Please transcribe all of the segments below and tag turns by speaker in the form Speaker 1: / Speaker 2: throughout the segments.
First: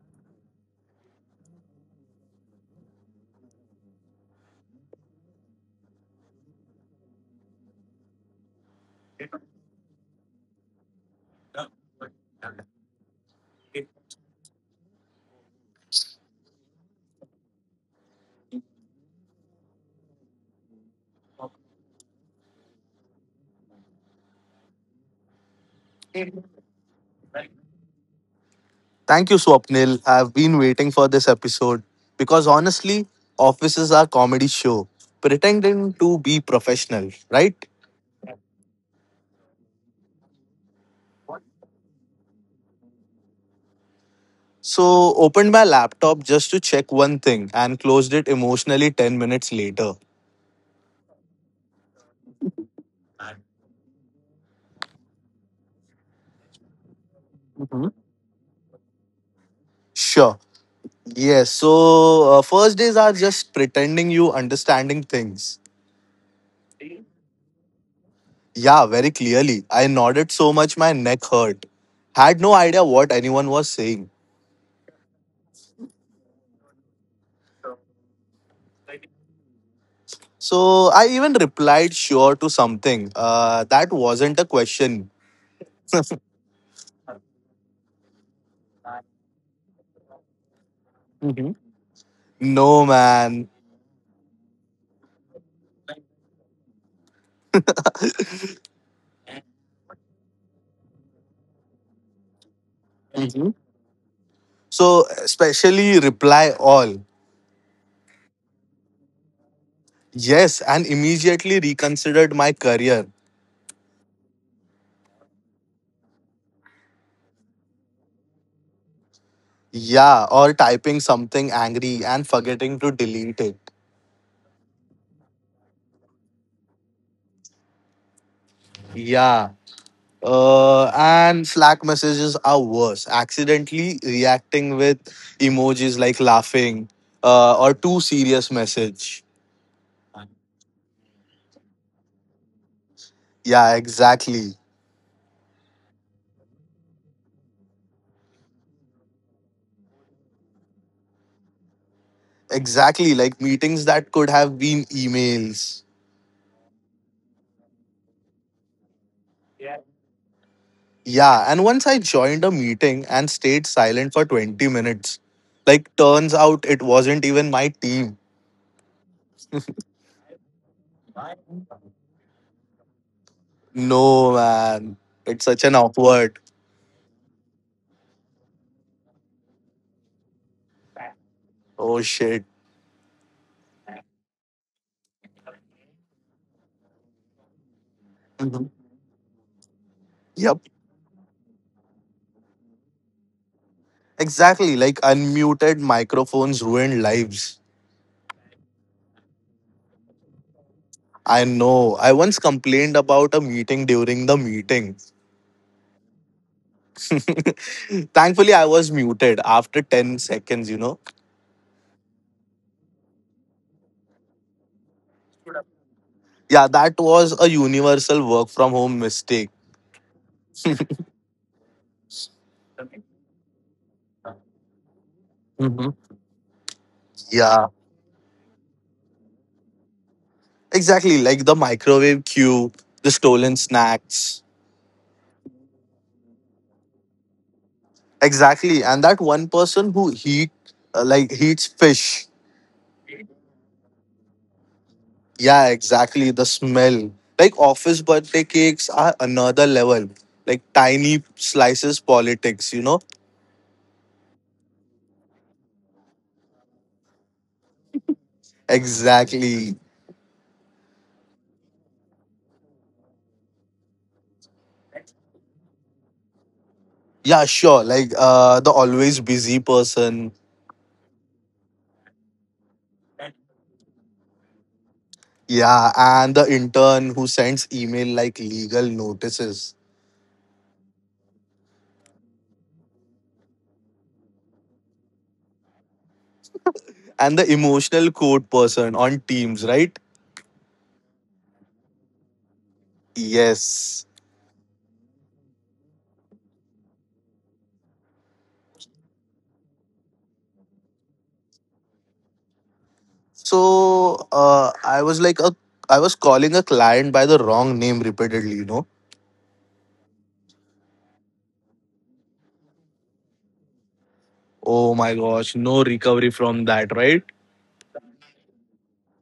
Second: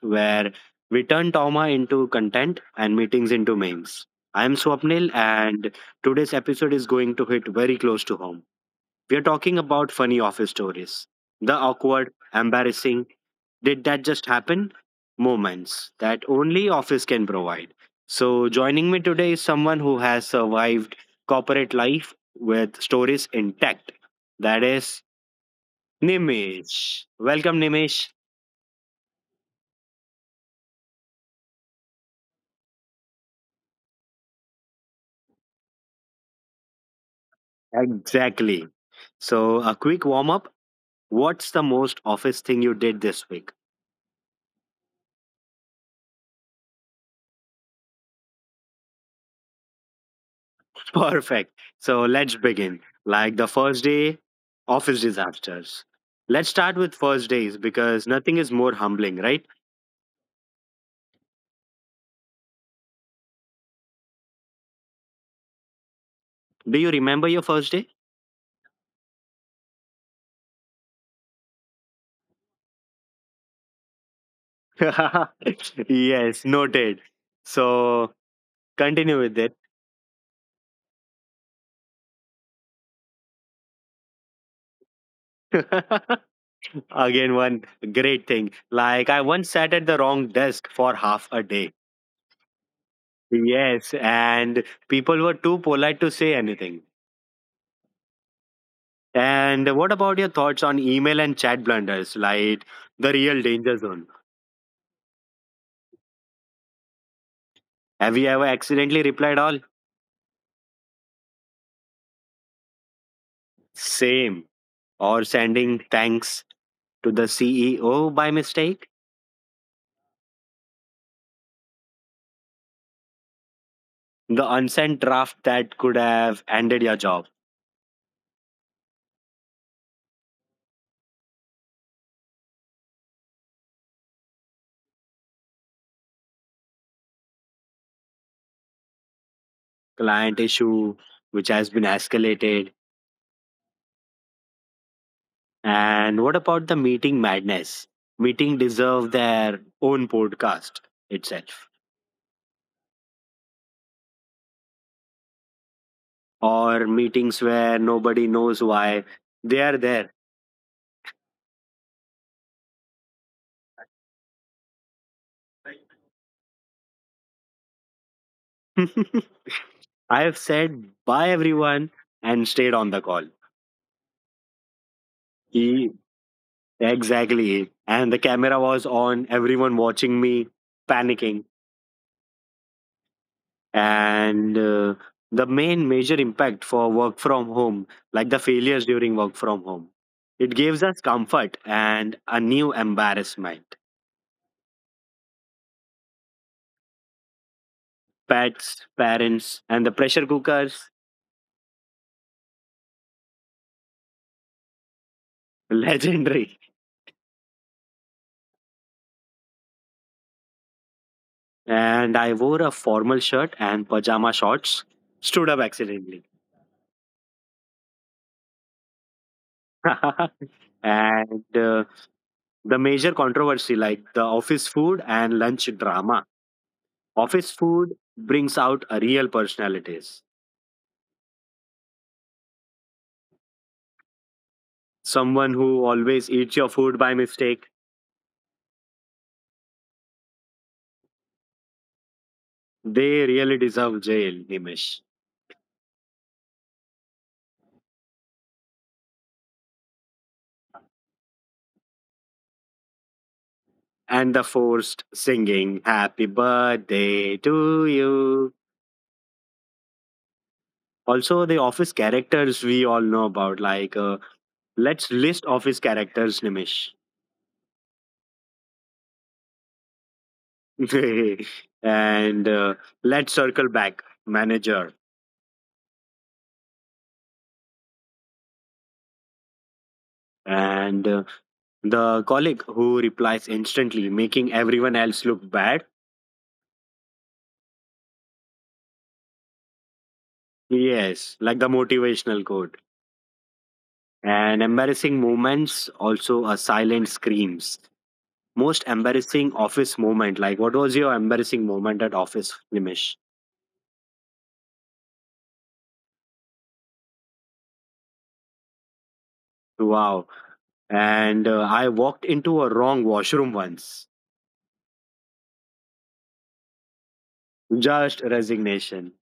Speaker 1: where we turn trauma into content and meetings into memes. I am Swapnil, and today's episode is going to hit very close to home. We are talking about funny office stories, the awkward, embarrassing, did that just happen moments that only office can provide. So, joining me today is someone who has survived corporate life with stories intact. That is Nimesh. Welcome, Nimesh.
Speaker 2: Thank you, Swapnil. I've been waiting for this episode because honestly, offices are comedy show pretending to be professional, right?
Speaker 1: Exactly. So, a quick warm up. What's the most office thing you did this week?
Speaker 2: So, opened my laptop just to check one thing and closed it emotionally 10 minutes later.
Speaker 1: Perfect. So, let's begin. Like the first day, office disasters. Let's start with first days because nothing is more humbling, right?
Speaker 2: Sure. Yes. So, first days are just pretending you understanding things.
Speaker 1: Do you remember your first day?
Speaker 2: Yeah, very clearly. I nodded so much my neck hurt. Had no idea what anyone was saying.
Speaker 1: Yes, noted. So, continue with it.
Speaker 2: So I even replied sure to something. That wasn't a question.
Speaker 1: Again, one great thing. Like, I once sat at the wrong desk for half a day.
Speaker 2: No, man.
Speaker 1: Yes, and people were too polite to say anything. And what about your thoughts on email and chat blunders, like the real
Speaker 2: Mhm.
Speaker 1: danger zone?
Speaker 2: So especially reply all.
Speaker 1: Have you ever accidentally replied all?
Speaker 2: Yes, and immediately reconsidered my career.
Speaker 1: Same. Or sending thanks to the CEO by mistake?
Speaker 2: Yeah, or typing something angry and forgetting to delete it.
Speaker 1: The unsent draft that could have ended your job,
Speaker 2: Yeah. And Slack messages are worse. Accidentally reacting with emojis like laughing or too serious message.
Speaker 1: client issue which has been escalated.
Speaker 2: Yeah, exactly.
Speaker 1: And what about the meeting madness? Meeting deserve their own podcast itself.
Speaker 2: Exactly, like meetings that could have been emails.
Speaker 1: Or meetings where nobody knows why they are there.
Speaker 2: Yeah, and once I joined a meeting and stayed silent for 20 minutes. Like, turns out it wasn't even my team.
Speaker 1: I have said bye everyone and stayed on the call.
Speaker 2: No, man. It's such an
Speaker 1: He,
Speaker 2: awkward.
Speaker 1: exactly. And the camera was on, everyone watching me, panicking.
Speaker 2: Oh, shit.
Speaker 1: And the main major impact for work from home, like the
Speaker 2: Mhm.
Speaker 1: failures during work from home, it
Speaker 2: Yep,
Speaker 1: gives us comfort and a new embarrassment.
Speaker 2: exactly. Like, unmuted microphones ruined lives.
Speaker 1: Pets, parents, and the pressure cookers,
Speaker 2: I know. I once complained about a meeting during the meeting.
Speaker 1: legendary.
Speaker 2: Thankfully, I was muted after 10 seconds.
Speaker 1: And I wore a formal shirt and pajama shorts, stood up accidentally.
Speaker 2: Yeah, that was a universal work from home mistake.
Speaker 1: And the major controversy, like the office food and lunch
Speaker 2: Hmm.
Speaker 1: drama. Office
Speaker 2: Yeah,
Speaker 1: food brings out a real personalities.
Speaker 2: exactly, like the microwave queue, the stolen snacks.
Speaker 1: Someone who always eats your food by mistake,
Speaker 2: Exactly, and that one person who heat like heats fish.
Speaker 1: they really deserve jail, Nimish.
Speaker 2: Yeah, exactly the smell. Like office birthday cakes are another level. Like tiny slices politics.
Speaker 1: And the forced singing, Happy Birthday to You.
Speaker 2: Exactly.
Speaker 1: Also, the office characters we all know about, like let's list office characters, Nimish.
Speaker 2: Yeah, sure, like the always busy person.
Speaker 1: And let's circle back, manager.
Speaker 2: Yeah, and the intern who sends email like legal notices.
Speaker 1: And the colleague who replies instantly, making everyone else look bad.
Speaker 2: And the emotional code person on Teams, right?
Speaker 1: Yes, like the motivational quote.
Speaker 2: Yes.
Speaker 1: And embarrassing moments, also a silent screams. Most embarrassing office moment. Like, what was your embarrassing moment at office, Nimish?
Speaker 2: So I was calling a client by the wrong name repeatedly.
Speaker 1: Wow. And I walked into a wrong washroom once.
Speaker 2: Oh my gosh, no recovery from that, right?
Speaker 1: Just resignation.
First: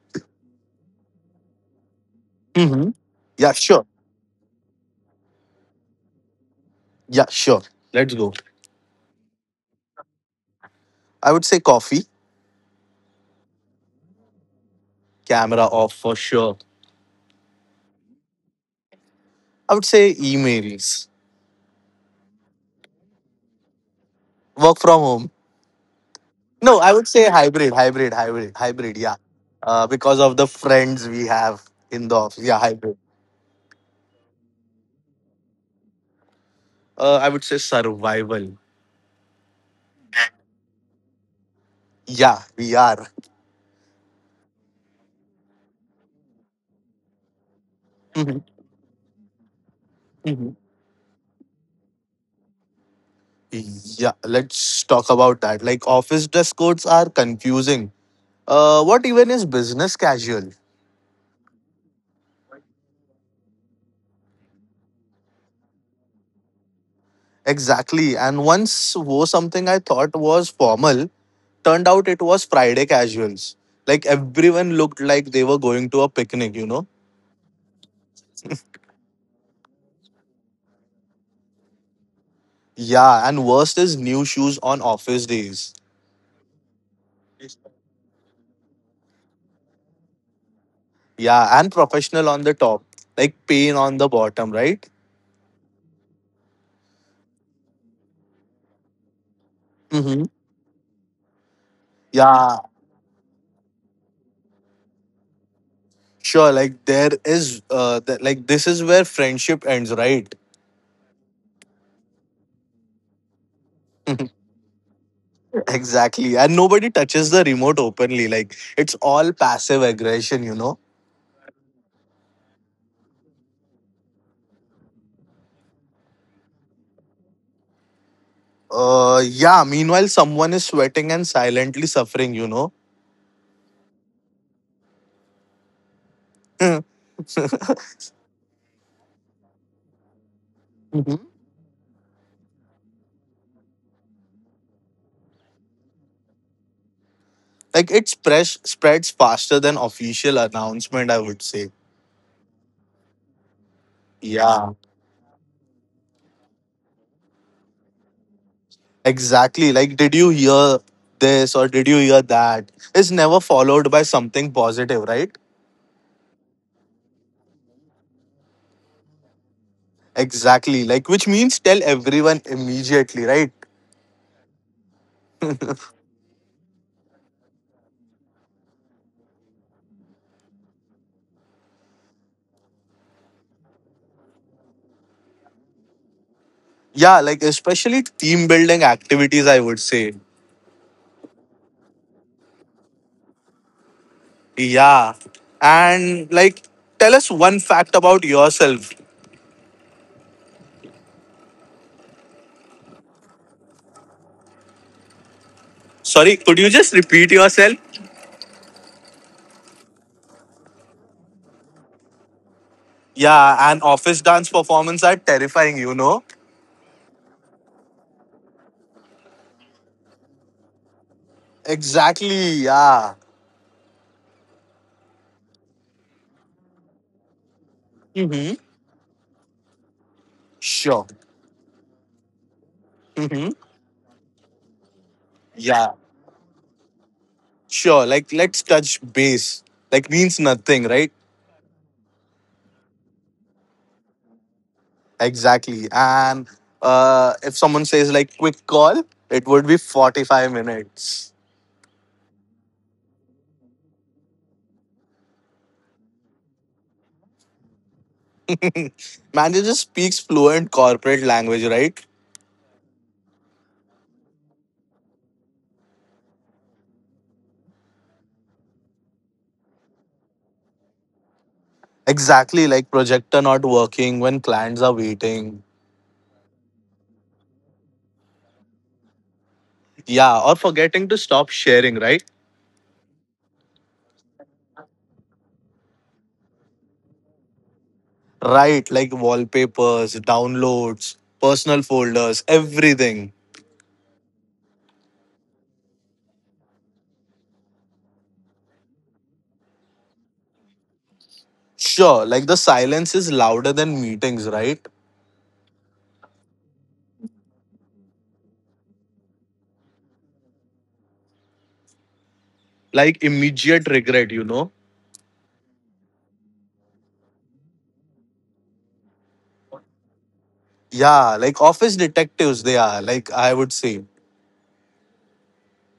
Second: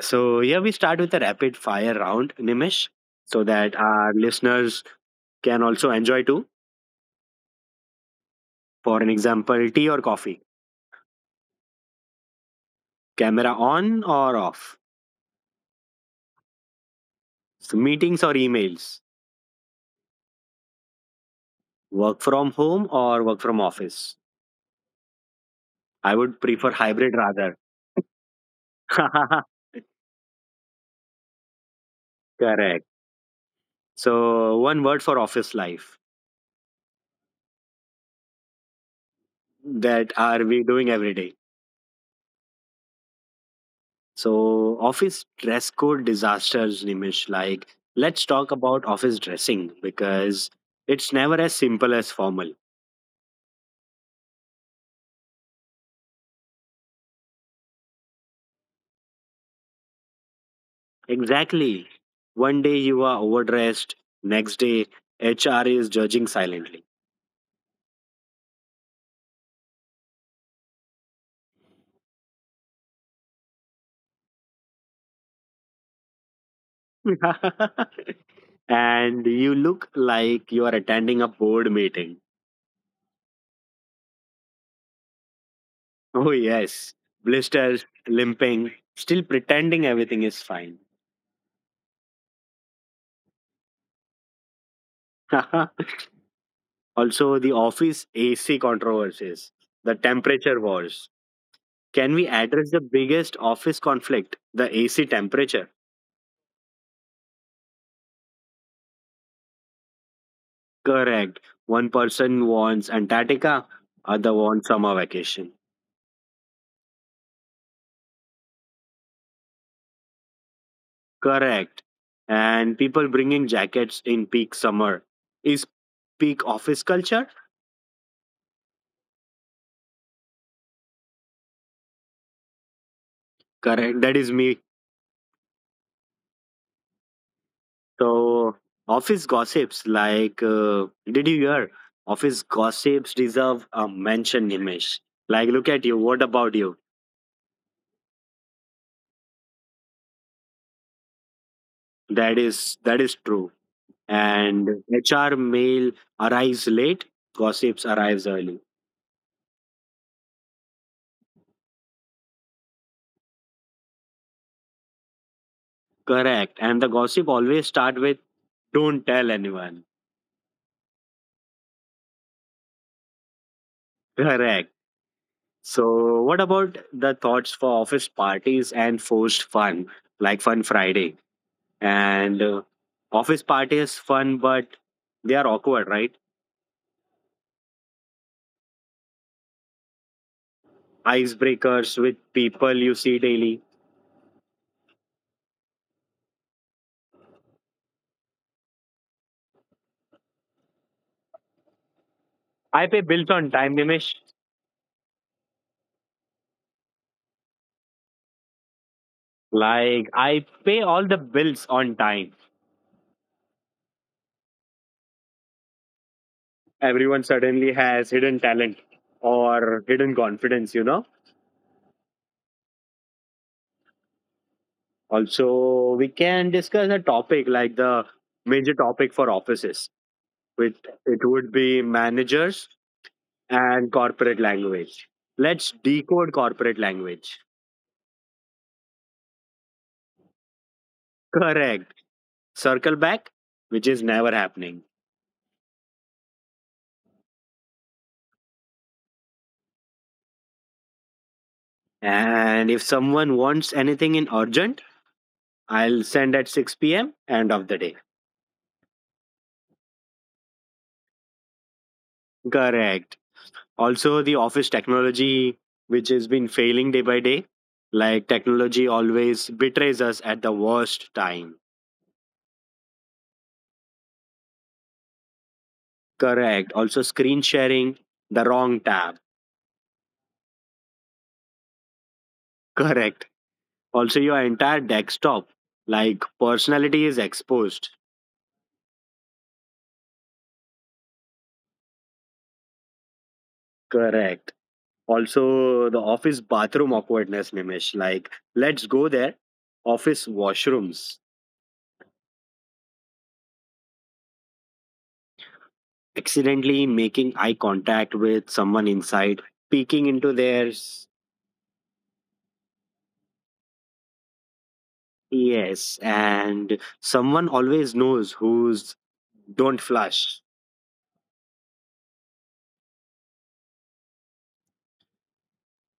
Speaker 1: So here we start with a rapid fire round, Nimish,
Speaker 2: Hmm.
Speaker 1: so
Speaker 2: Yeah,
Speaker 1: that
Speaker 2: sure.
Speaker 1: our listeners can also enjoy too.
Speaker 2: Yeah, sure. Let's go.
Speaker 1: For an example, tea or coffee?
Speaker 2: I would say coffee.
Speaker 1: Camera on or off?
Speaker 2: Camera off. For sure.
Speaker 1: So meetings or emails?
Speaker 2: I would say emails.
Speaker 1: Work from home or work from office?
Speaker 2: Work from home.
Speaker 1: I would prefer
Speaker 2: No, I would
Speaker 1: hybrid
Speaker 2: say
Speaker 1: rather.
Speaker 2: hybrid, hybrid, hybrid, hybrid. Yeah, because of the friends we have in the office. Yeah,
Speaker 1: Correct.
Speaker 2: hybrid.
Speaker 1: So one word for office life
Speaker 2: I would say survival.
Speaker 1: that are we doing every day?
Speaker 2: Yeah, we are.
Speaker 1: So, office dress code disasters, Nimish. Like, let's
Speaker 2: Mhm,
Speaker 1: talk about office dressing because
Speaker 2: mhm.
Speaker 1: it's never as simple as formal.
Speaker 2: Yeah, let's talk about that. Like office dress codes are confusing. What even is business casual?
Speaker 1: Exactly. One day you are overdressed, next day, HR is judging silently.
Speaker 2: Exactly. And once wore something I thought was formal, turned out it was Friday casuals. Like everyone looked like they were going to a picnic, you know?
Speaker 1: And you look like you are attending a board meeting.
Speaker 2: Yeah, and worst is new shoes on office days.
Speaker 1: Oh, yes. Blisters, limping, still pretending everything is fine.
Speaker 2: Yeah, and professional on the top, like pain on the bottom, right?
Speaker 1: Also, the office AC controversies, the
Speaker 2: Mm-hmm.
Speaker 1: temperature wars. Can we
Speaker 2: Yeah.
Speaker 1: address the biggest office conflict, the AC temperature?
Speaker 2: Sure, like there is, that like this is where friendship ends, right?
Speaker 1: Correct. One person wants Antarctica, other wants summer vacation.
Speaker 2: Exactly, and nobody touches the remote openly. Like it's all passive aggression.
Speaker 1: Correct. And people bringing jackets in peak summer. Is peak office culture?
Speaker 2: Yeah. Meanwhile, someone is sweating and silently suffering.
Speaker 1: Correct. That is me. So, office gossips like, did
Speaker 2: Mhm.
Speaker 1: you hear? Office gossips deserve a mention, Nimesh. Like, look at you. What about you?
Speaker 2: Like it spreads faster than official announcement, I would say.
Speaker 1: That is true.
Speaker 2: Yeah.
Speaker 1: And HR mail arrives late, gossips arrives early.
Speaker 2: Exactly. Like, did you hear this or did you hear that? It's never followed by something positive, right?
Speaker 1: Correct. And the gossip always start with don't tell anyone.
Speaker 2: Exactly. Like, which means tell everyone immediately, right?
Speaker 1: Correct. So what about the thoughts for office parties and forced fun, like fun Friday, and office party is fun but they are awkward, right?
Speaker 2: Yeah, like, especially team building activities, I would say.
Speaker 1: Icebreakers with people you see daily.
Speaker 2: Yeah. And, like, tell us one fact about yourself.
Speaker 1: I pay bills on time, Nimish.
Speaker 2: Sorry, could you just repeat yourself?
Speaker 1: Like I pay all the bills on time.
Speaker 2: Yeah, and office dance performance are terrifying, you know?
Speaker 1: Everyone suddenly has hidden talent or hidden confidence.
Speaker 2: Exactly. Yeah.
Speaker 1: Also, we can discuss a topic like the
Speaker 2: Mm-hmm.
Speaker 1: major topic for offices, which
Speaker 2: Sure.
Speaker 1: it would be managers
Speaker 2: Mm-hmm.
Speaker 1: and corporate language. Let's
Speaker 2: Yeah.
Speaker 1: decode corporate language.
Speaker 2: Sure. Like, let's touch base. Like, means nothing, right?
Speaker 1: Correct. Circle back, which is never happening.
Speaker 2: Exactly. And if someone says like quick call, it would be 45 minutes.
Speaker 1: And if someone wants anything in urgent, I'll send at 6 p.m., end of the day.
Speaker 2: Manager speaks fluent corporate language, right?
Speaker 1: Correct. Also, the office technology, which has been failing day by day, like technology always betrays us at the worst time.
Speaker 2: Exactly, like projector not working when clients are waiting.
Speaker 1: Correct. Also, screen sharing the wrong tab.
Speaker 2: Yeah, or forgetting to stop sharing, right?
Speaker 1: Correct. Also, your entire desktop, like personality is exposed.
Speaker 2: Right, like wallpapers, downloads, personal folders, everything.
Speaker 1: Correct. Also, the office bathroom awkwardness, Nimish. Like, let's go there. Office washrooms.
Speaker 2: Sure, like the silence is louder than meetings, right?
Speaker 1: Accidentally making eye contact with someone inside. Peeking into theirs.
Speaker 2: Like immediate regret, you know?
Speaker 1: Yes, and someone always knows who's don't flush.
Speaker 2: Yeah, like office detectives, they are, like I would say.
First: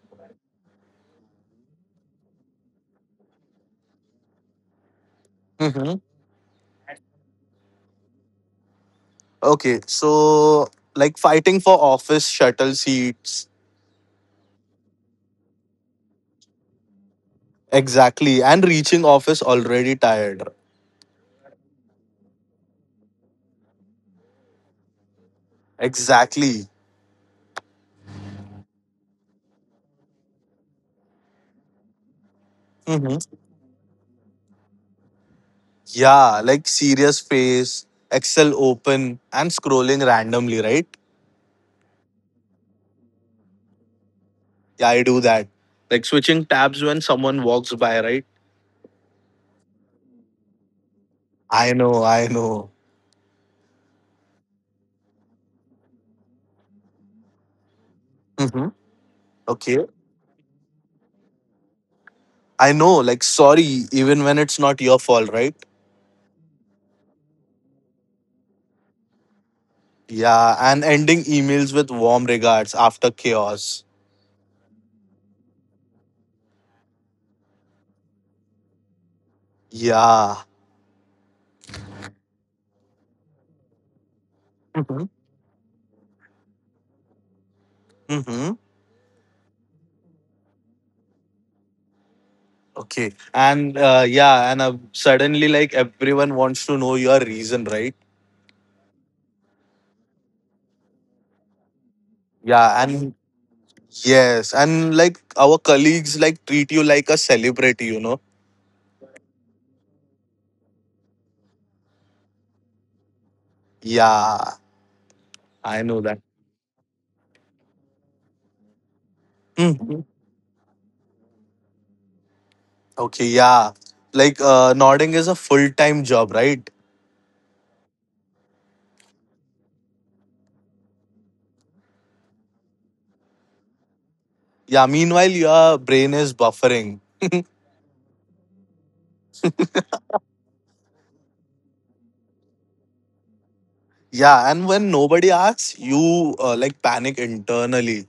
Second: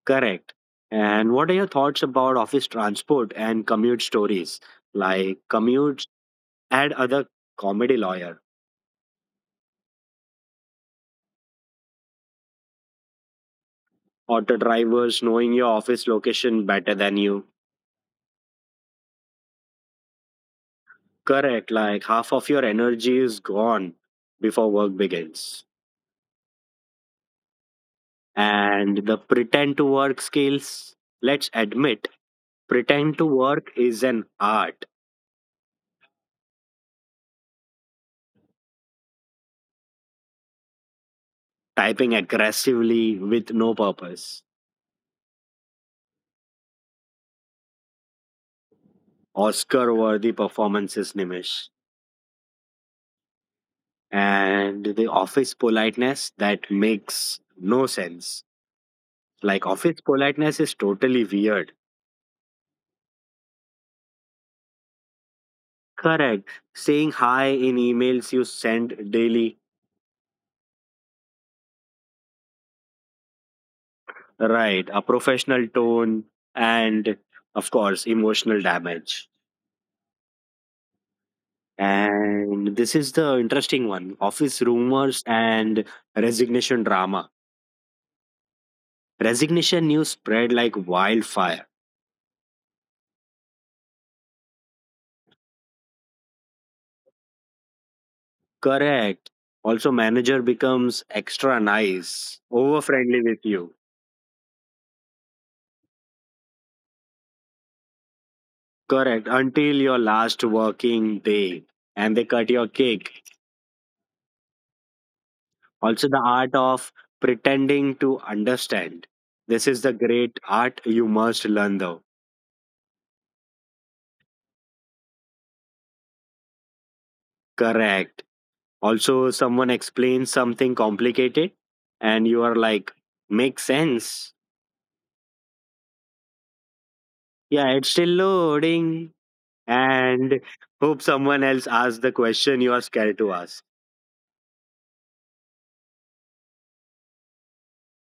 Speaker 1: Correct. And what are your thoughts about office transport and commute stories? Like
Speaker 2: Hmm.
Speaker 1: commutes add other comedy lawyer,
Speaker 2: Okay, so like fighting for office shuttle seats.
Speaker 1: auto drivers knowing your office location better than you.
Speaker 2: Exactly. And reaching office already tired.
Speaker 1: Correct. Like half of your energy is gone before work begins.
Speaker 2: Exactly.
Speaker 1: And the pretend to work skills, let's admit,
Speaker 2: Hmm.
Speaker 1: pretend to work is an art.
Speaker 2: Yeah, like serious face, Excel open, and scrolling randomly, right?
Speaker 1: Typing aggressively with no purpose.
Speaker 2: Yeah, I do that. Like switching tabs when someone walks by, right?
Speaker 1: Oscar worthy performances, Nimish.
Speaker 2: I know, I know.
Speaker 1: And the office politeness that makes no sense.
Speaker 2: Hmm.
Speaker 1: Like,
Speaker 2: Okay.
Speaker 1: office politeness is totally weird.
Speaker 2: I know, like, sorry, even when it's not your fault, right?
Speaker 1: Correct. Saying hi in emails you send daily.
Speaker 2: Yeah, and ending emails with warm regards after chaos.
Speaker 1: Right. A professional tone and, of course, emotional damage.
Speaker 2: Yeah.
Speaker 1: And this is the interesting one office
Speaker 2: Mm-hmm.
Speaker 1: rumors and resignation drama.
Speaker 2: Mm-hmm.
Speaker 1: Resignation news spread like wildfire.
Speaker 2: Okay. And yeah, and suddenly, like, everyone wants to know your reason, right?
Speaker 1: Correct. Also, manager becomes extra nice,
Speaker 2: Yeah,
Speaker 1: over
Speaker 2: and
Speaker 1: friendly with you.
Speaker 2: yes, and like our colleagues like treat you like a celebrity, you know?
Speaker 1: Correct. Until your last working day and they cut your cake.
Speaker 2: Yeah, I know
Speaker 1: Also,
Speaker 2: that.
Speaker 1: the art of pretending to understand. This is the
Speaker 2: Mhm.
Speaker 1: great art you must learn, though.
Speaker 2: Okay, yeah. Like, nodding is a full time job, right?
Speaker 1: Correct. Also, someone explains something complicated and you are like, makes sense.
Speaker 2: Yeah, meanwhile, your brain is buffering.
Speaker 1: Yeah, it's still loading. And hope someone else asks the question you are scared to ask.
Speaker 2: Yeah, and when nobody asks, you like panic internally.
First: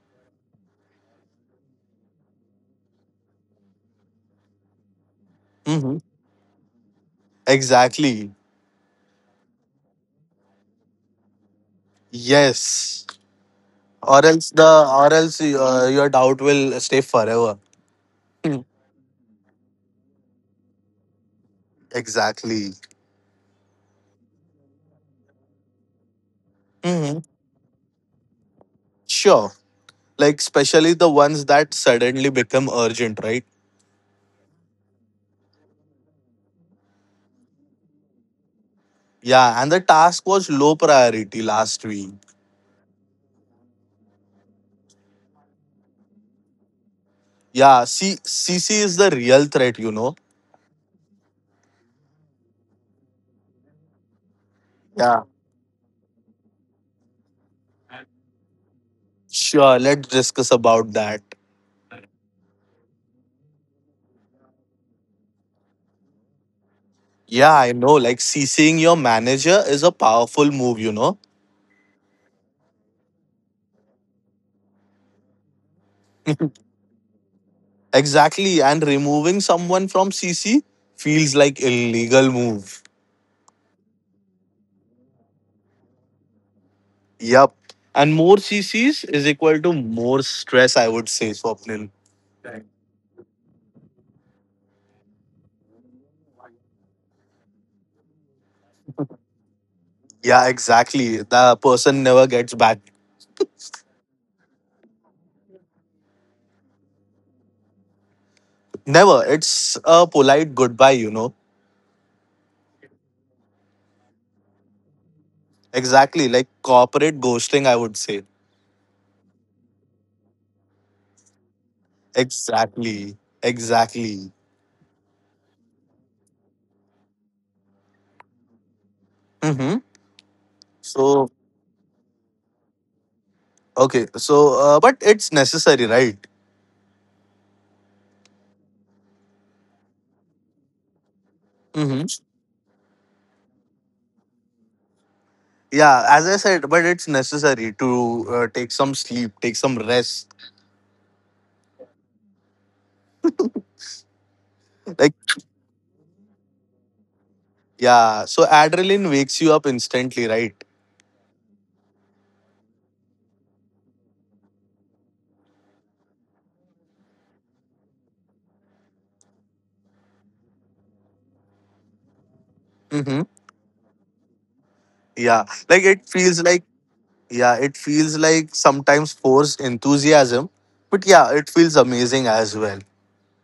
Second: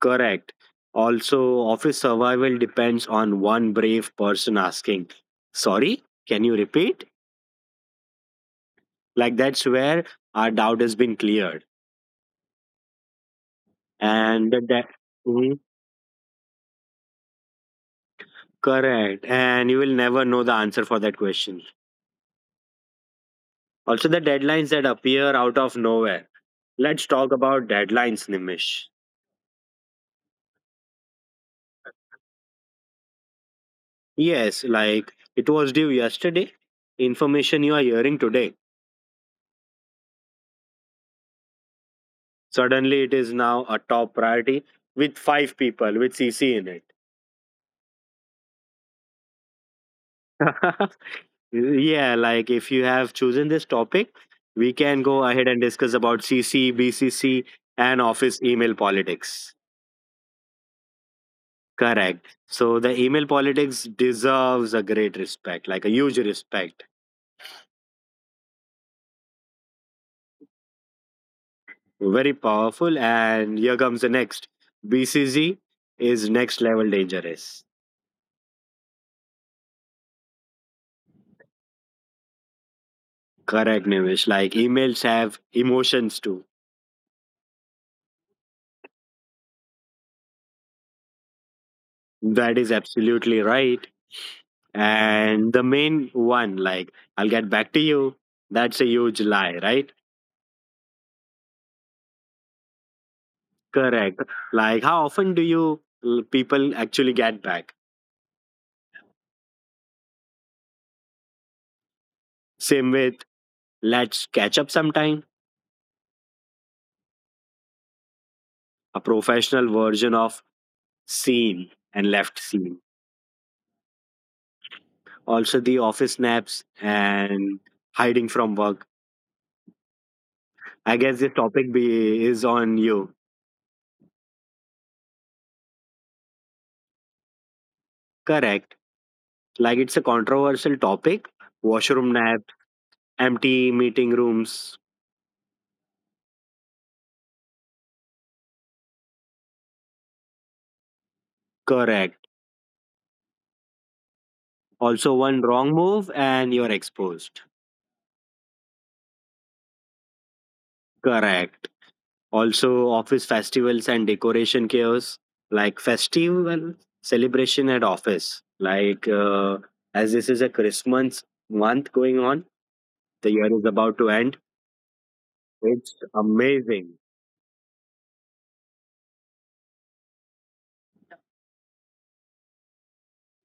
Speaker 1: Correct. Also, office survival depends on one brave person asking,
Speaker 2: Hmm.
Speaker 1: sorry, can you repeat?
Speaker 2: Exactly.
Speaker 1: Like that's where our doubt has been cleared.
Speaker 2: Yes. Or else
Speaker 1: And the
Speaker 2: the
Speaker 1: de-
Speaker 2: or else
Speaker 1: Mhm.
Speaker 2: uh, your doubt will stay forever. Mm.
Speaker 1: Correct. And you will never know the answer for that question.
Speaker 2: Exactly.
Speaker 1: Also, the deadlines that appear out of nowhere. Let's
Speaker 2: Hmm.
Speaker 1: talk about deadlines, Nimish.
Speaker 2: Sure. Like especially the ones that suddenly become urgent, right?
Speaker 1: Yes, like it was due yesterday. Information you are hearing today.
Speaker 2: Yeah, and the task was low priority last week.
Speaker 1: Suddenly, it is now a top priority with five people with CC in it.
Speaker 2: Yeah, CC is the real threat, you know.
Speaker 1: Yeah, like if you have chosen this topic, we can
Speaker 2: Yeah.
Speaker 1: go ahead and discuss about CC, BCC, and office email politics.
Speaker 2: Sure, let's discuss about that.
Speaker 1: Correct. So the email politics deserves a great respect, like a huge respect.
Speaker 2: Yeah, I know. Like CCing your manager is a powerful move.
Speaker 1: Very powerful. And here comes the next. BCC is next level dangerous.
Speaker 2: Exactly. And removing someone from CC feels like illegal move.
Speaker 1: Correct, Nivish. Like emails have emotions too.
Speaker 2: Yep. And more CCs is equal to more stress, I would say, Swapnil.
Speaker 1: That is absolutely right. And the main one, like I'll get back to you, that's a huge lie, right?
Speaker 2: Yeah, exactly. The person never gets back.
Speaker 1: Correct. Like how often do you people actually get back?
Speaker 2: Never. It's a polite goodbye.
Speaker 1: Same with, let's catch up sometime.
Speaker 2: Exactly. Like corporate ghosting, I would say.
Speaker 1: A professional version of seen and left seen.
Speaker 2: Exactly. Exactly.
Speaker 1: Also, the office naps and hiding from work.
Speaker 2: Mm-hmm.
Speaker 1: I guess
Speaker 2: So,
Speaker 1: this topic is on you.
Speaker 2: okay. So, but it's necessary, right?
Speaker 1: Correct. Like, it's a controversial topic. Washroom
Speaker 2: Mm-hmm.
Speaker 1: nap, empty meeting rooms.
Speaker 2: Yeah, as I said, but it's necessary to take some sleep, take some rest.
Speaker 1: Correct. Also,
Speaker 2: Like,
Speaker 1: one wrong move and you're exposed.
Speaker 2: yeah, so adrenaline wakes you up instantly, right?
Speaker 1: Correct. Also, office festivals and decoration chaos, like festival celebration at office. Like, as this is a Christmas month going on,
Speaker 2: Mm-hmm.
Speaker 1: the year is about to end.
Speaker 2: Yeah, like
Speaker 1: It's
Speaker 2: it feels like,
Speaker 1: amazing.
Speaker 2: yeah, it feels like sometimes forced enthusiasm, but yeah, it feels amazing as well.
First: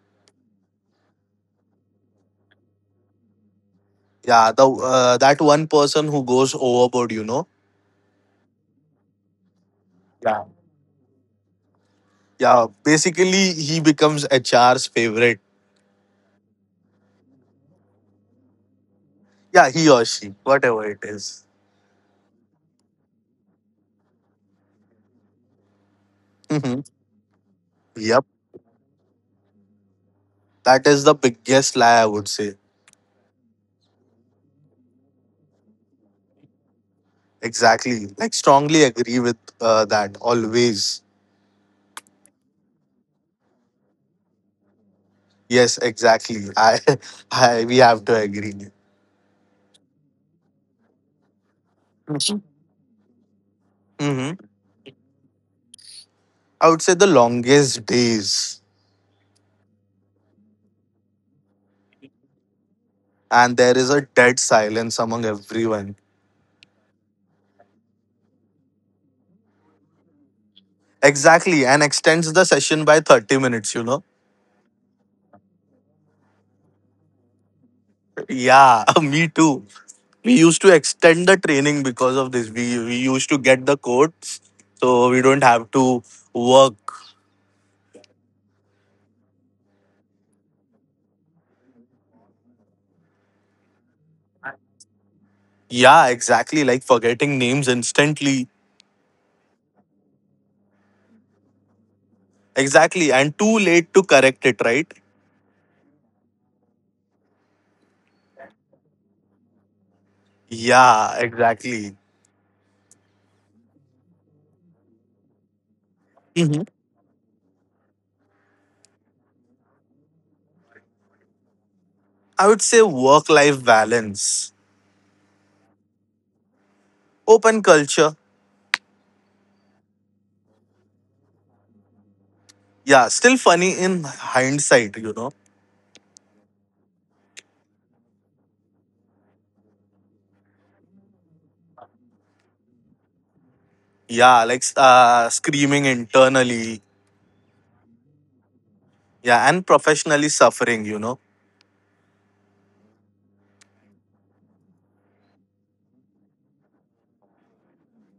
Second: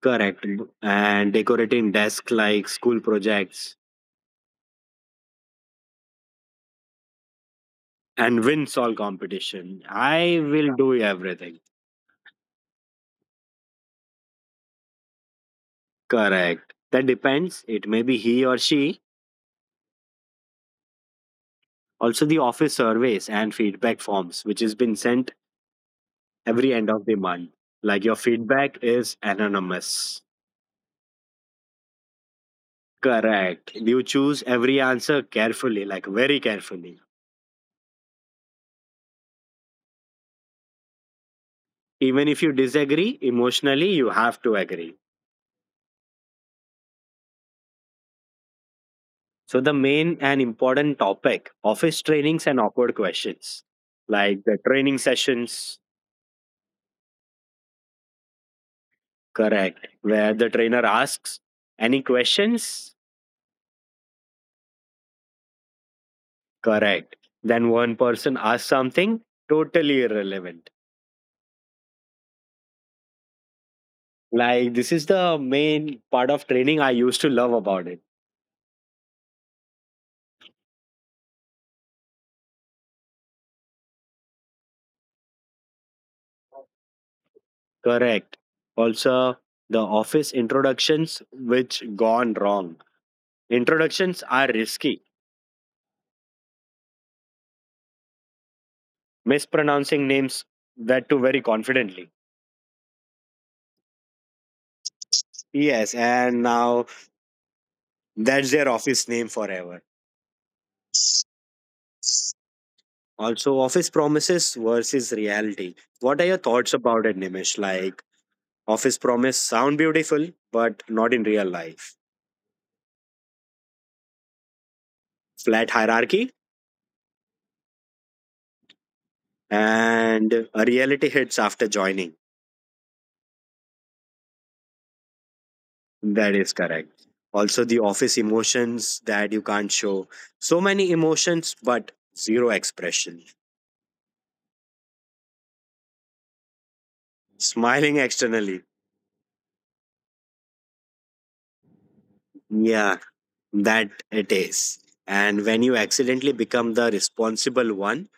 Speaker 1: Correct. And decorating desk like school projects
Speaker 2: Yeah, the that one person who goes overboard.
Speaker 1: and win all competition. I will do everything.
Speaker 2: yeah, basically he becomes HR's favorite.
Speaker 1: Correct. That depends. It may be he or she.
Speaker 2: Yeah, he or she, whatever it is.
Speaker 1: Also, the office surveys and feedback forms, which has been sent every
Speaker 2: Mhm.
Speaker 1: end of the month. Like your
Speaker 2: Yep,
Speaker 1: feedback is anonymous.
Speaker 2: that is the biggest lie, I would say.
Speaker 1: Correct. You choose every answer carefully, like very carefully.
Speaker 2: Exactly. Like strongly agree with that always.
Speaker 1: Even if you disagree emotionally, you have to agree.
Speaker 2: Yes, exactly. I, I we have to agree.
Speaker 1: So, the main and important topic office trainings and awkward questions,
Speaker 2: Hmm.
Speaker 1: like the training sessions,
Speaker 2: I would say the longest days,
Speaker 1: correct, where the trainer asks, any questions?
Speaker 2: and there is a dead silence among everyone.
Speaker 1: Correct. Then one person asks something totally irrelevant.
Speaker 2: Exactly, and extends the session by 30 minutes. You know.
Speaker 1: Like this is the main part of training I used to love about it.
Speaker 2: Yeah, me too. We used to extend the training because of this. We used to get the codes, so we don't have to work.
Speaker 1: Correct. Also, the office introductions which gone wrong. Introductions are risky.
Speaker 2: Yeah, exactly. Like forgetting names instantly.
Speaker 1: Mispronouncing names that too very confidently.
Speaker 2: Exactly. And too late to correct it, right?
Speaker 1: Yes, and now that's their office name forever.
Speaker 2: Yeah, exactly.
Speaker 1: Also, office promises versus reality. What are your
Speaker 2: Hmm.
Speaker 1: thoughts about it, Nimish? Like office promise sound beautiful, but not in real life.
Speaker 2: I would say work life balance,
Speaker 1: Flat hierarchy
Speaker 2: open culture.
Speaker 1: and a reality hits after joining.
Speaker 2: Yeah, still funny in hindsight, you know.
Speaker 1: That is correct. Also, the office emotions that you can't show. So many emotions, but zero expression.
Speaker 2: Yeah, like screaming internally.
Speaker 1: Smiling externally.
Speaker 2: Yeah, and professionally suffering, you know.
Speaker 1: Yeah, that it is. And when you accidentally become the responsible one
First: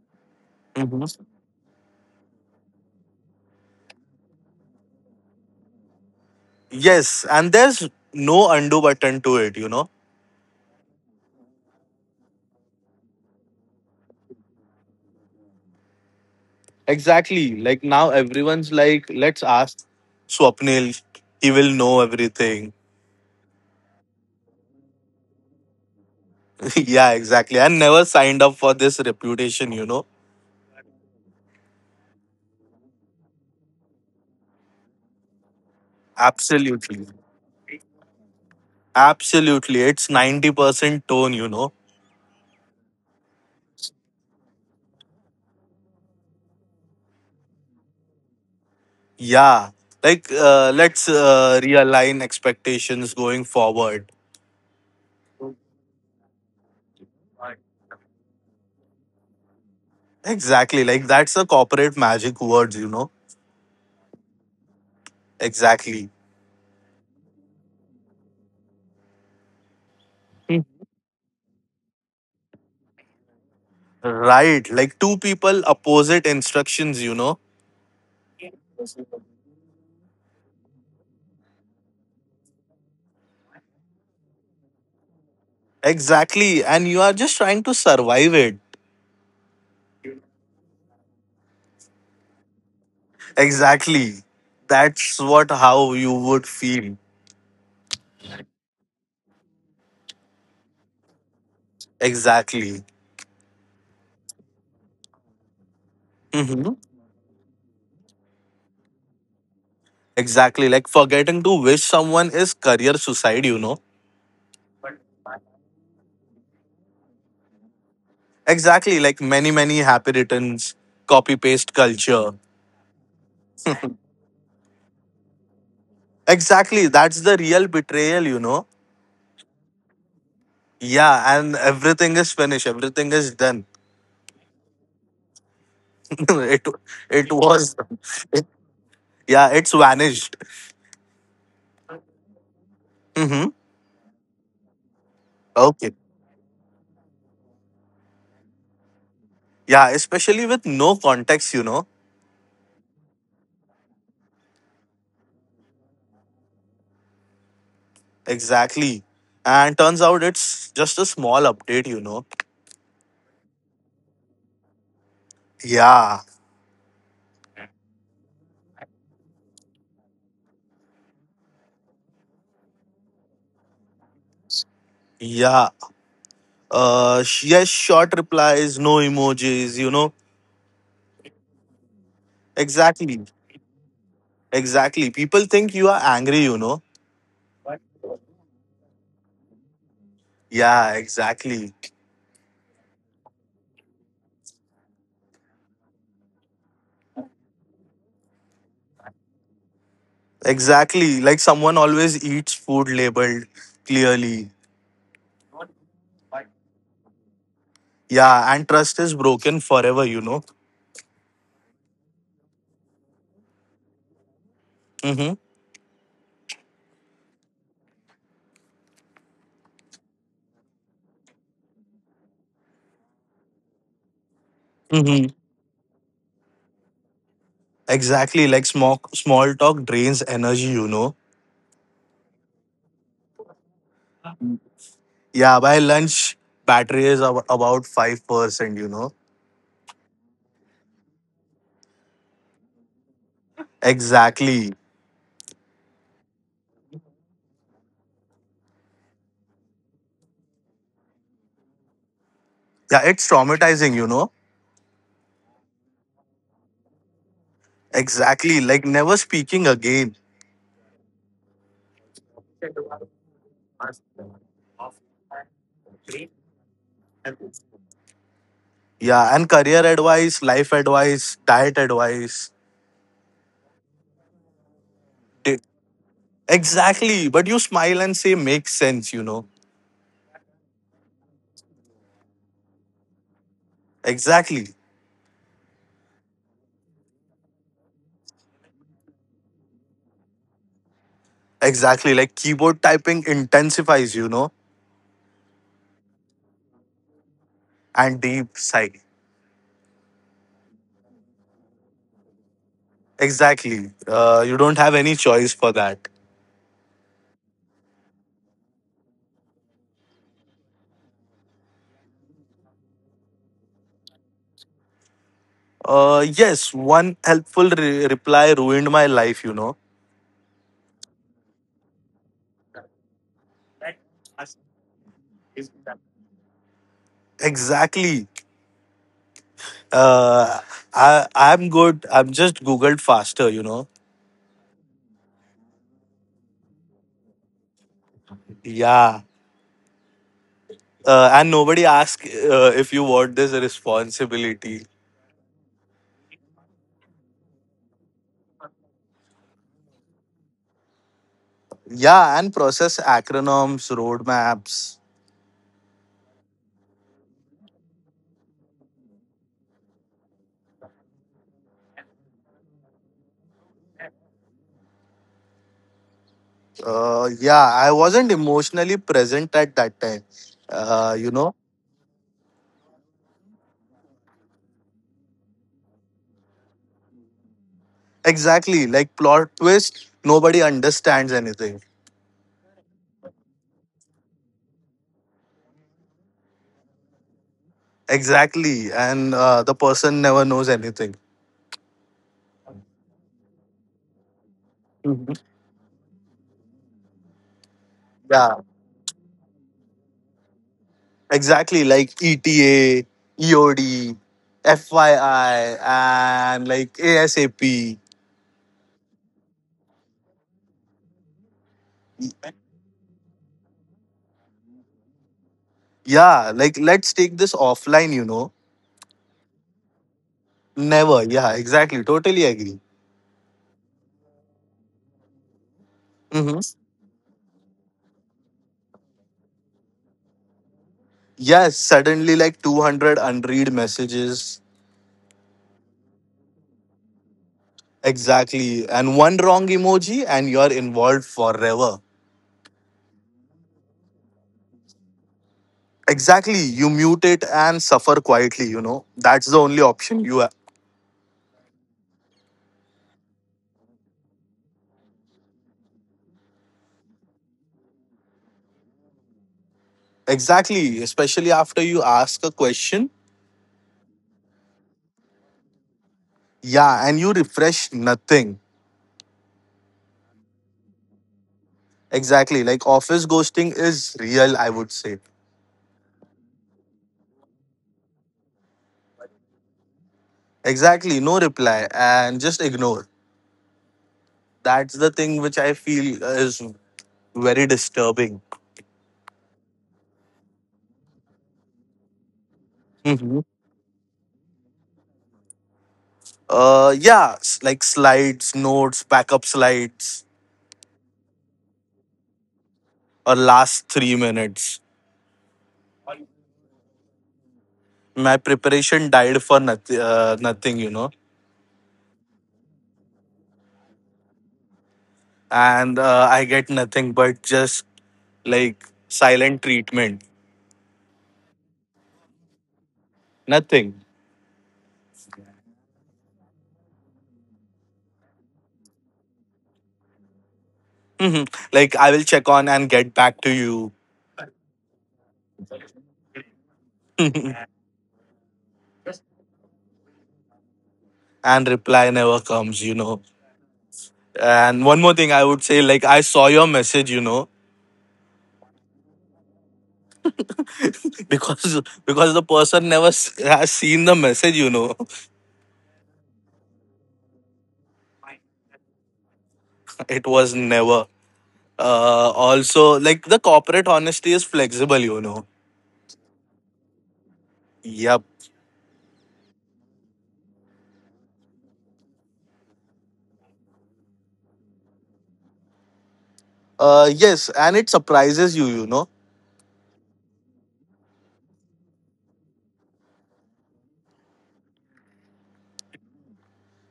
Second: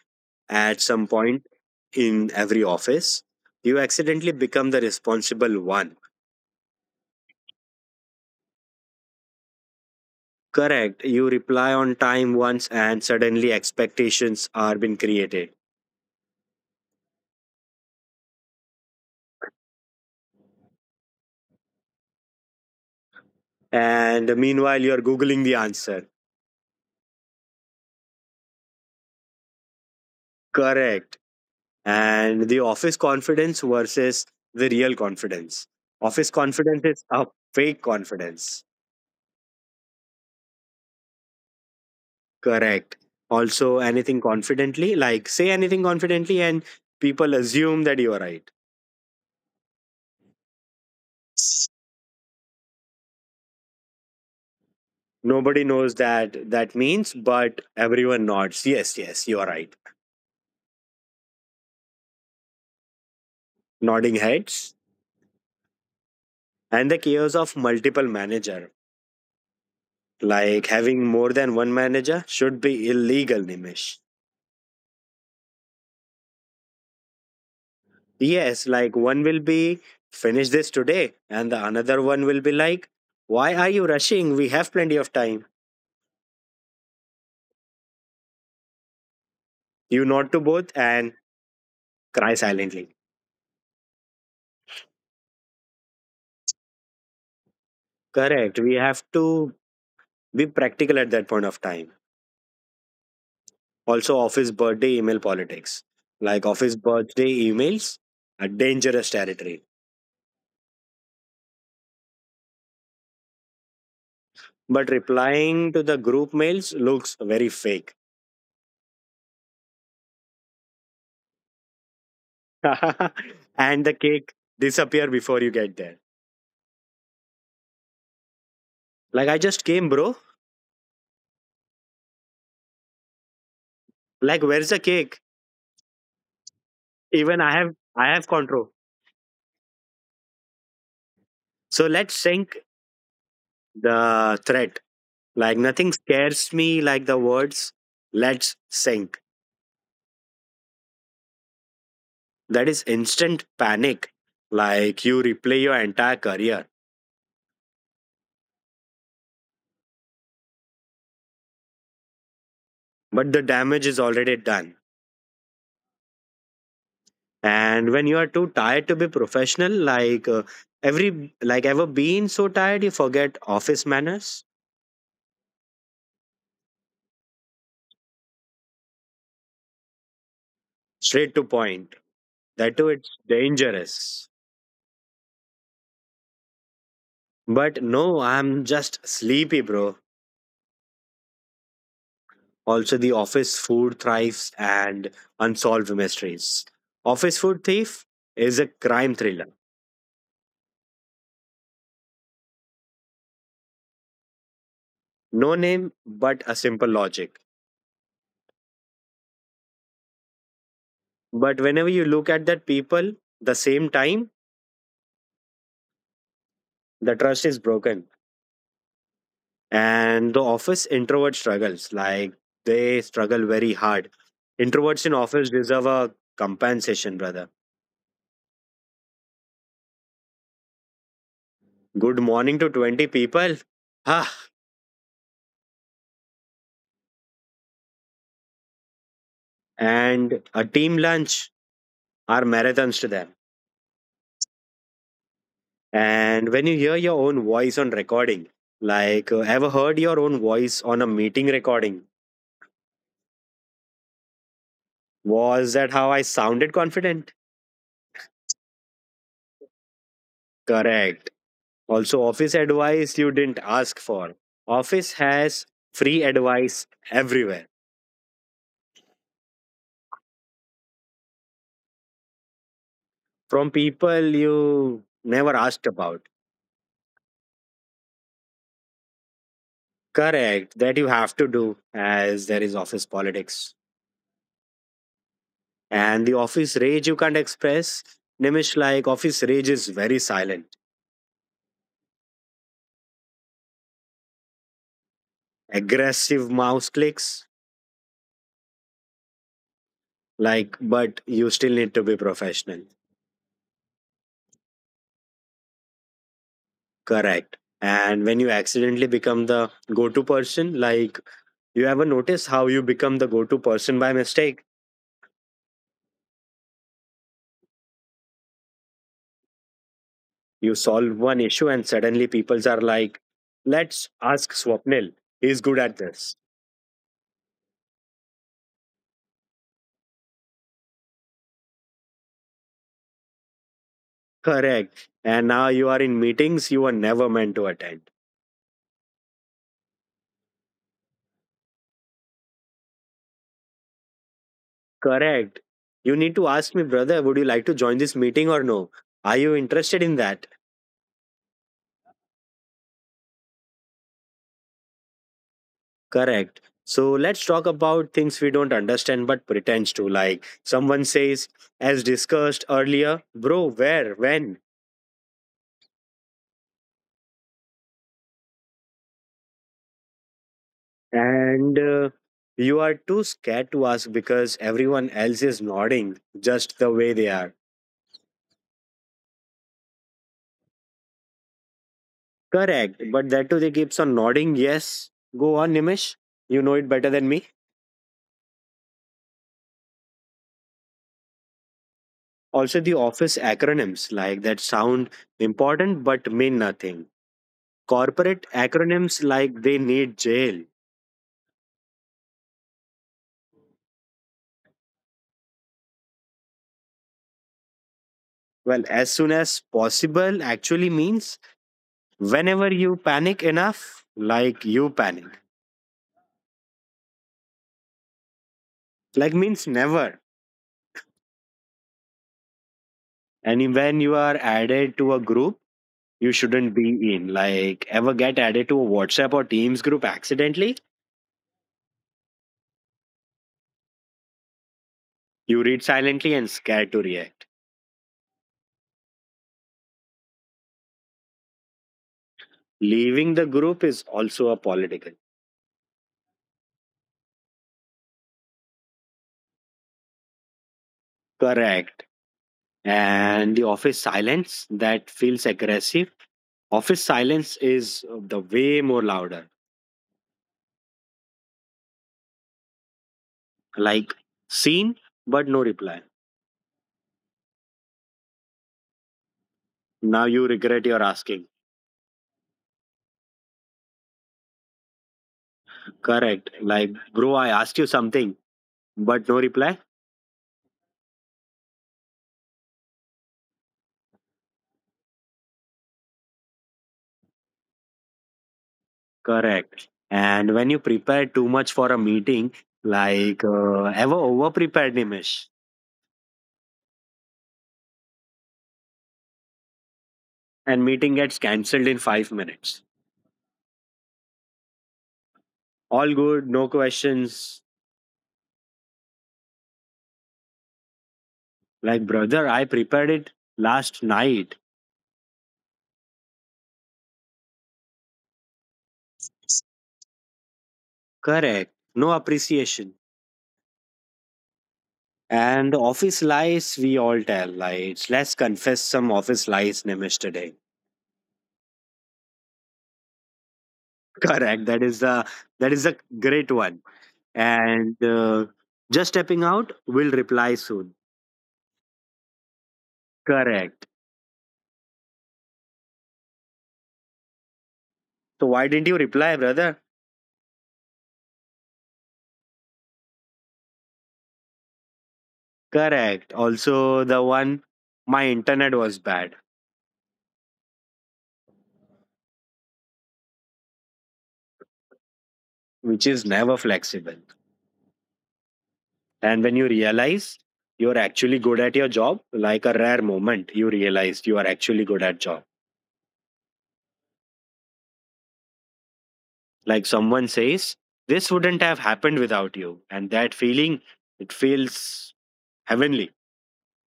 Speaker 1: at some
Speaker 2: Hmm.
Speaker 1: point in every office, you accidentally become the responsible one.
Speaker 2: Yes, and there's no undo button to it, you know.
Speaker 1: Correct. You reply on time once, and suddenly expectations are being created.
Speaker 2: Exactly. Like now everyone's like, let's ask Swapnil, he will know everything.
Speaker 1: And meanwhile you're googling the answer.
Speaker 2: Yeah, exactly. I never signed up for this reputation, you know.
Speaker 1: Correct. And the office confidence versus the real confidence. Office confidence is
Speaker 2: Absolutely.
Speaker 1: a fake confidence.
Speaker 2: Absolutely. It's 90% tone, you know.
Speaker 1: Correct. Also, anything confidently, like say anything confidently and people assume that you are right.
Speaker 2: Yeah. Like, let's realign expectations going forward.
Speaker 1: Nobody knows that that means, but everyone nods, yes, yes, you are right.
Speaker 2: Exactly. Like, that's the corporate magic words, you know.
Speaker 1: Nodding heads.
Speaker 2: Exactly.
Speaker 1: And the chaos of multiple manager, like having more than one manager should be illegal, Nimish.
Speaker 2: Right. Like, two people opposite instructions, you know.
Speaker 1: Yes, like one will be finish this today, and the another one will be like, why are you rushing? We have plenty of time.
Speaker 2: Exactly. And you are just trying to survive it.
Speaker 1: You nod to both and cry silently.
Speaker 2: Exactly. That's what how you would feel.
Speaker 1: Correct. We have to be practical at that point of time.
Speaker 2: Exactly.
Speaker 1: Also, office birthday email politics. Like,
Speaker 2: Mm-hmm.
Speaker 1: office birthday emails are dangerous territory.
Speaker 2: Exactly. Like forgetting to wish someone is career suicide, you know.
Speaker 1: But replying to the group mails looks very fake.
Speaker 2: Exactly. Like many, many happy returns, copy paste culture.
Speaker 1: And the cake disappear before you get there.
Speaker 2: Exactly. That's the real betrayal, you know.
Speaker 1: Like, I just came, bro.
Speaker 2: Yeah, and everything is finished. Everything is done.
Speaker 1: Like, where's the cake?
Speaker 2: it
Speaker 1: Even I
Speaker 2: was
Speaker 1: have I have
Speaker 2: it,
Speaker 1: control.
Speaker 2: yeah, it's vanished.
Speaker 1: So let's sink
Speaker 2: Mm-hmm.
Speaker 1: the threat. Like,
Speaker 2: Okay.
Speaker 1: nothing scares me like the words let's sink."
Speaker 2: Yeah, especially with no context, you know.
Speaker 1: That is instant panic. Like you replay your entire career.
Speaker 2: Exactly. And turns out it's just a small update, you know.
Speaker 1: But the damage is already done.
Speaker 2: Yeah.
Speaker 1: And when you are too tired to be professional, every like, ever been so tired you forget office manners?
Speaker 2: Yeah. Yes, short replies, no emojis, you know.
Speaker 1: Straight to point. That too, it's
Speaker 2: Exactly.
Speaker 1: dangerous.
Speaker 2: Exactly, people think you are angry, you know.
Speaker 1: But no, I'm just sleepy, bro.
Speaker 2: Yeah, exactly.
Speaker 1: Also, the office food thrives and unsolved mysteries. Office Food Thief is a crime thriller.
Speaker 2: Exactly, like someone always eats food labeled clearly.
Speaker 1: No name, but a simple logic.
Speaker 2: Yeah, and trust is broken forever, you know.
Speaker 1: But whenever you look at that people, the same time,
Speaker 2: Mm-hmm.
Speaker 1: the trust is broken. And the office introvert struggles. Like, they struggle very hard. Introverts in
Speaker 2: Mm-hmm.
Speaker 1: office deserve a compensation, brother.
Speaker 2: Exactly, like small talk drains energy, you know.
Speaker 1: Good morning to 20 people. Ah,
Speaker 2: Yeah, by lunch battery is about 5%, you know.
Speaker 1: and a team lunch are marathons to them.
Speaker 2: Exactly.
Speaker 1: And when you hear your own voice on recording, ever heard your own voice on a meeting recording?
Speaker 2: Yeah, it's traumatizing, you know.
Speaker 1: Was that how I sounded confident?
Speaker 2: Exactly, like never speaking again.
Speaker 1: Correct. Also, office advice you didn't ask for. Office has free advice everywhere
Speaker 2: Yeah, and career advice, life advice, diet advice.
Speaker 1: from people you never
Speaker 2: Di-
Speaker 1: asked about.
Speaker 2: Exactly, but you smile and say makes sense, you know.
Speaker 1: Correct. That you have to do as there is office politics.
Speaker 2: Exactly,
Speaker 1: And the office rage you can't express. Nimish, like office rage is very silent.
Speaker 2: exactly. Like keyboard typing intensifies, you know,
Speaker 1: Aggressive mouse clicks,
Speaker 2: and deep sigh.
Speaker 1: like, but you still need to be professional.
Speaker 2: Exactly. You don't have any choice for that.
Speaker 1: Correct. And when you accidentally become the go-to person, like, you ever notice how you become the go-to person by mistake?
Speaker 2: Yes, one helpful reply ruined my life, you know.
Speaker 1: You solve one issue and suddenly people are like, let's ask Swapnil, he's good at this.
Speaker 2: Exactly. Uh, I'm good. I'm just Googled faster, you know.
Speaker 1: Correct. And now you are in meetings you were never meant to attend.
Speaker 2: Yeah. And nobody asks if you want this responsibility.
Speaker 1: Correct. You need to ask me, brother, would you like to join this meeting or no? Are you interested in that?
Speaker 2: Yeah, and process acronyms, roadmaps.
Speaker 1: Correct. So let's talk about things we don't understand but pretends to. Like someone says, as discussed earlier, bro, where, when?
Speaker 2: Yeah, I wasn't emotionally present at that time. Uh, you know,
Speaker 1: And you are too scared to ask because everyone else is nodding just the way they are.
Speaker 2: exactly, like plot twist, nobody understands anything.
Speaker 1: Correct. But that too, they keeps on nodding. Yes. Go on, Nimish. You know it better than me.
Speaker 2: Exactly, and the person never knows anything.
Speaker 1: Also, the office acronyms like that sound
Speaker 2: Mhm.
Speaker 1: important but mean nothing. Corporate
Speaker 2: Yeah,
Speaker 1: acronyms, like they need jail.
Speaker 2: exactly, like ETA, EOD, FYI, and like ASAP.
Speaker 1: Well, as soon as possible actually means whenever you panic enough, like, you panic.
Speaker 2: Yeah, like let's take this offline, you know.
Speaker 1: Like, means never.
Speaker 2: Never. Yeah, exactly. Totally agree.
Speaker 1: And when you are added to a group you shouldn't
Speaker 2: Mm-hmm.
Speaker 1: be in. Like, ever get added to a WhatsApp or Teams group accidentally,
Speaker 2: Yes, suddenly like 200 unread messages.
Speaker 1: you read silently and scared to react.
Speaker 2: Exactly. And one wrong emoji and you're involved forever.
Speaker 1: Leaving the group is also a political.
Speaker 2: Exactly. You mute it and suffer quietly, you know. That's the only option you have.
Speaker 1: Correct. And the office silence that feels aggressive. Office silence is the way more louder.
Speaker 2: Exactly. Especially after you ask a question.
Speaker 1: Like, seen but no reply.
Speaker 2: Yeah, and you refresh nothing.
Speaker 1: Now you regret your asking.
Speaker 2: Exactly. Like office ghosting is real, I would say.
Speaker 1: Correct. Like, bro, I asked you something, but no reply.
Speaker 2: Exactly, no reply and just ignore. That's the thing which I feel is very disturbing.
Speaker 1: Correct. And when you prepare too much for a meeting,
Speaker 2: Hmm.
Speaker 1: ever over prepared, Nimish,
Speaker 2: Yeah, like slides, notes, backup slides,
Speaker 1: and meeting gets cancelled in 5 minutes.
Speaker 2: or last 3 minutes.
Speaker 1: All good, no questions.
Speaker 2: My preparation died for nothing, you know,
Speaker 1: Like, brother, I prepared it last night.
Speaker 2: and I get nothing but just like silent treatment.
Speaker 1: Correct. No appreciation.
Speaker 2: Nothing.
Speaker 1: And office lies, we all tell lies. Let's confess some office lies, Nimish, today.
Speaker 2: Mhm. Like I will check on and get back to you.
Speaker 1: Correct. That is the that is a great one. And just stepping out, will reply soon.
Speaker 2: And reply never comes, you know.
Speaker 1: Correct.
Speaker 2: And one more thing I would say, like I saw your message, you know.
Speaker 1: So why didn't you reply, brother?
Speaker 2: Because the person never has seen the message, you know.
Speaker 1: Correct. Also the one, my internet was bad,
Speaker 2: It was never. Also, like the corporate honesty is flexible, you know.
Speaker 1: which is never flexible.
Speaker 2: Yep.
Speaker 1: And when you realize you're actually good at your job, like, a rare moment you realized you are actually good at job.
Speaker 2: Yes, and it surprises you, you know.
Speaker 1: Like someone says, this wouldn't have happened without you, and that feeling, it feels heavenly.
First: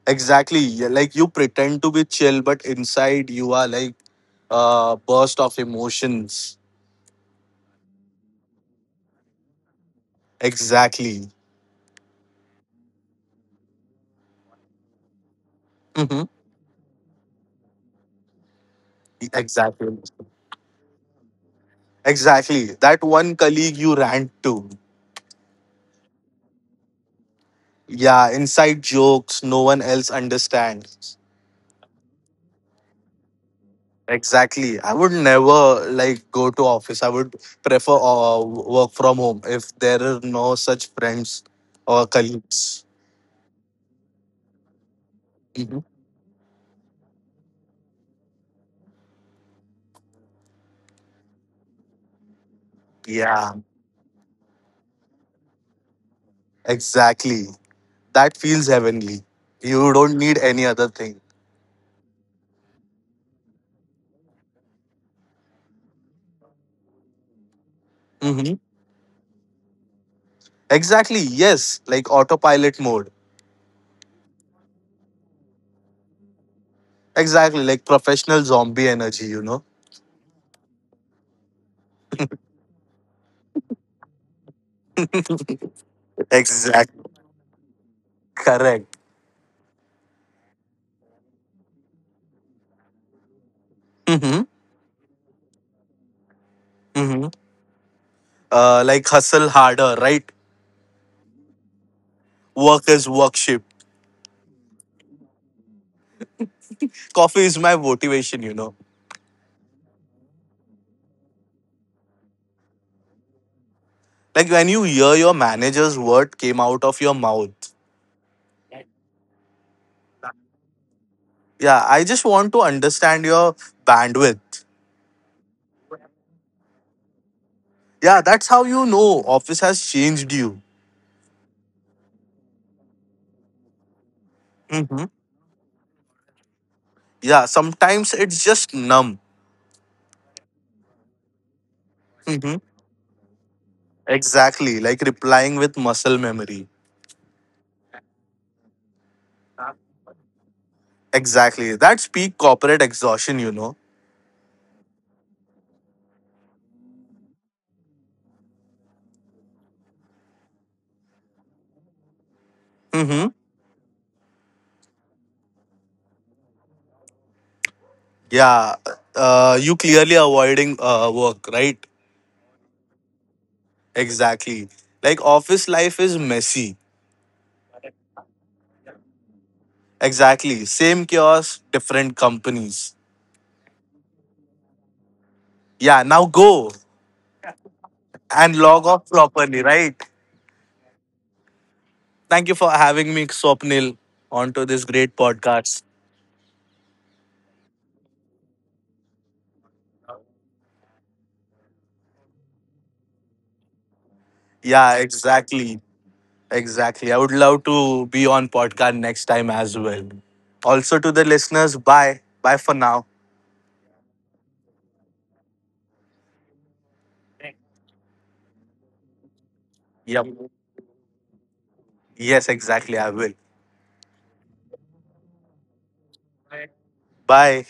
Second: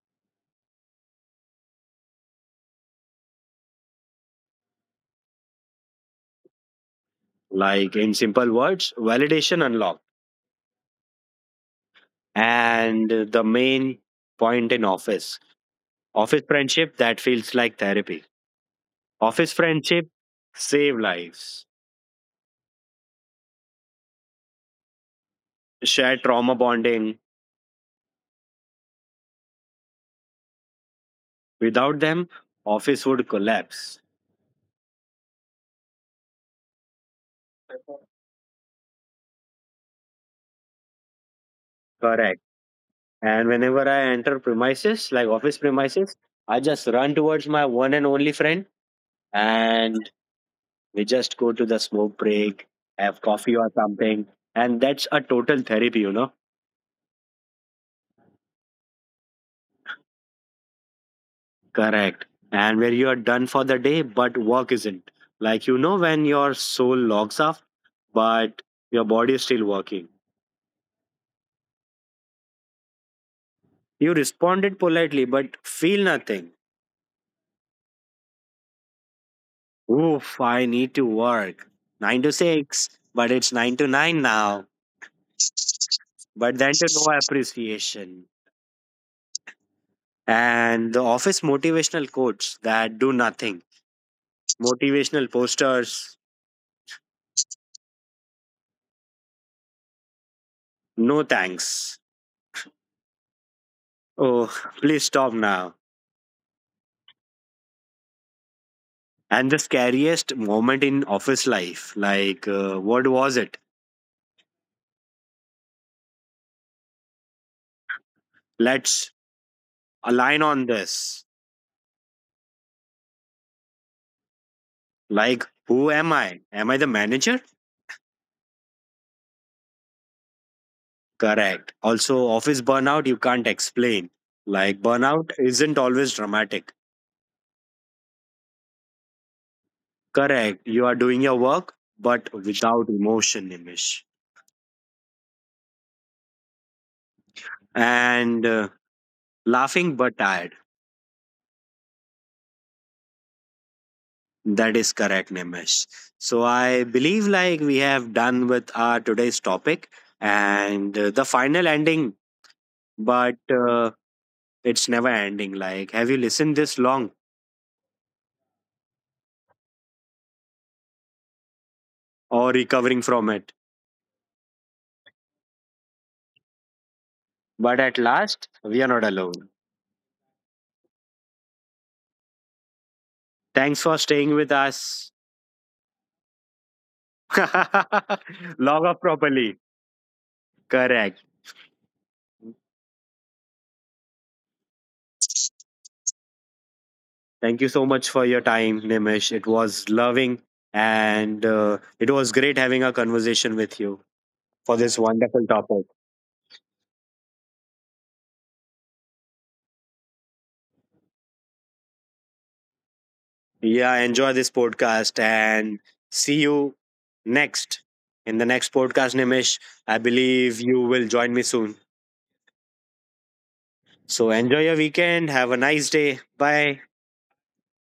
Speaker 2: Exactly. Yeah, like you pretend to be chill but inside you are like burst of emotions.
Speaker 1: Like, in simple words, validation unlocked.
Speaker 2: Exactly.
Speaker 1: And the main point in office,
Speaker 2: Hmm.
Speaker 1: office friendship that feels like therapy. Office
Speaker 2: Exactly.
Speaker 1: friendship save lives,
Speaker 2: Exactly, that one colleague you rant to.
Speaker 1: share trauma bonding.
Speaker 2: Yeah, inside jokes no one else understands.
Speaker 1: Without them, office would collapse.
Speaker 2: Exactly. I would never like go to office. I would prefer work from home if there are no such friends or
Speaker 1: Correct.
Speaker 2: colleagues.
Speaker 1: And whenever I enter premises, like office
Speaker 2: Mhm.
Speaker 1: premises, I just run towards my one and only friend, and we just go to the smoke break, have
Speaker 2: Yeah,
Speaker 1: coffee or something, and that's a total therapy, you know.
Speaker 2: exactly. That feels heavenly. You don't need any other thing.
Speaker 1: Correct. And where you are done for the day, but work isn't. Like, you know, when your soul logs off,
Speaker 2: Hmm.
Speaker 1: but your body is still working.
Speaker 2: Exactly. Yes, like autopilot mode.
Speaker 1: You responded politely, but feel nothing.
Speaker 2: Exactly, like professional zombie energy. You know.
Speaker 1: Oof, I need to work. Nine to six, but it's nine to nine now. But then to
Speaker 2: Exactly.
Speaker 1: no appreciation.
Speaker 2: Correct.
Speaker 1: And the office motivational quotes that do nothing.
Speaker 2: Hmm.
Speaker 1: Motivational posters,
Speaker 2: Hmm. Like hustle harder, right?
Speaker 1: no thanks.
Speaker 2: Work is worship.
Speaker 1: Oh, please stop now.
Speaker 2: Coffee is my motivation. You know.
Speaker 1: And the scariest moment in office life, what was it?
Speaker 2: Like when you hear your manager's word came out of your mouth.
Speaker 1: Let's align on this.
Speaker 2: Yeah, I just want to understand your bandwidth.
Speaker 1: Like, who am I? Am I the manager?
Speaker 2: Yeah, that's how you know office has changed you.
Speaker 1: Correct. Also, office burnout, you can't explain. Like,
Speaker 2: Hmm.
Speaker 1: burnout isn't always dramatic.
Speaker 2: Yeah, sometimes it's just numb.
Speaker 1: Correct. You are doing your work, but
Speaker 2: Hmm.
Speaker 1: without emotion, Nimish.
Speaker 2: Exactly, like replying with muscle memory.
Speaker 1: And laughing but tired.
Speaker 2: Exactly, that's peak corporate exhaustion, you know.
Speaker 1: That is correct, Nimish. So I believe like we have done with our today's topic, and the final ending,
Speaker 2: Hmm.
Speaker 1: but it's never ending. Like, have you listened this long
Speaker 2: Yeah, you clearly avoiding work, right?
Speaker 1: or recovering from it?
Speaker 2: Exactly. Like office life is messy.
Speaker 1: But at last we are not alone.
Speaker 2: Exactly, same chaos, different companies.
Speaker 1: Thanks for staying with us.
Speaker 2: Yeah, now go and
Speaker 1: Log
Speaker 2: log
Speaker 1: off
Speaker 2: off
Speaker 1: properly.
Speaker 2: properly, right?
Speaker 1: Correct.
Speaker 2: Thank you for having me, Swapnil, onto this great podcast.
Speaker 1: Thank you so much for your time, Nimish. It was loving, and it was great having a conversation with you for this
Speaker 2: Yeah,
Speaker 1: wonderful
Speaker 2: exactly.
Speaker 1: topic.
Speaker 2: Exactly. I would love to be on podcast next time as well. Also to the listeners, bye. Bye for now.
Speaker 1: Yeah, enjoy this podcast and see you next, in the next podcast, Nimish. I
Speaker 2: Yep.
Speaker 1: believe you will join me soon.
Speaker 2: Yes, exactly. I will.
Speaker 1: So enjoy your weekend. Have a nice day. Bye.
Speaker 2: Bye.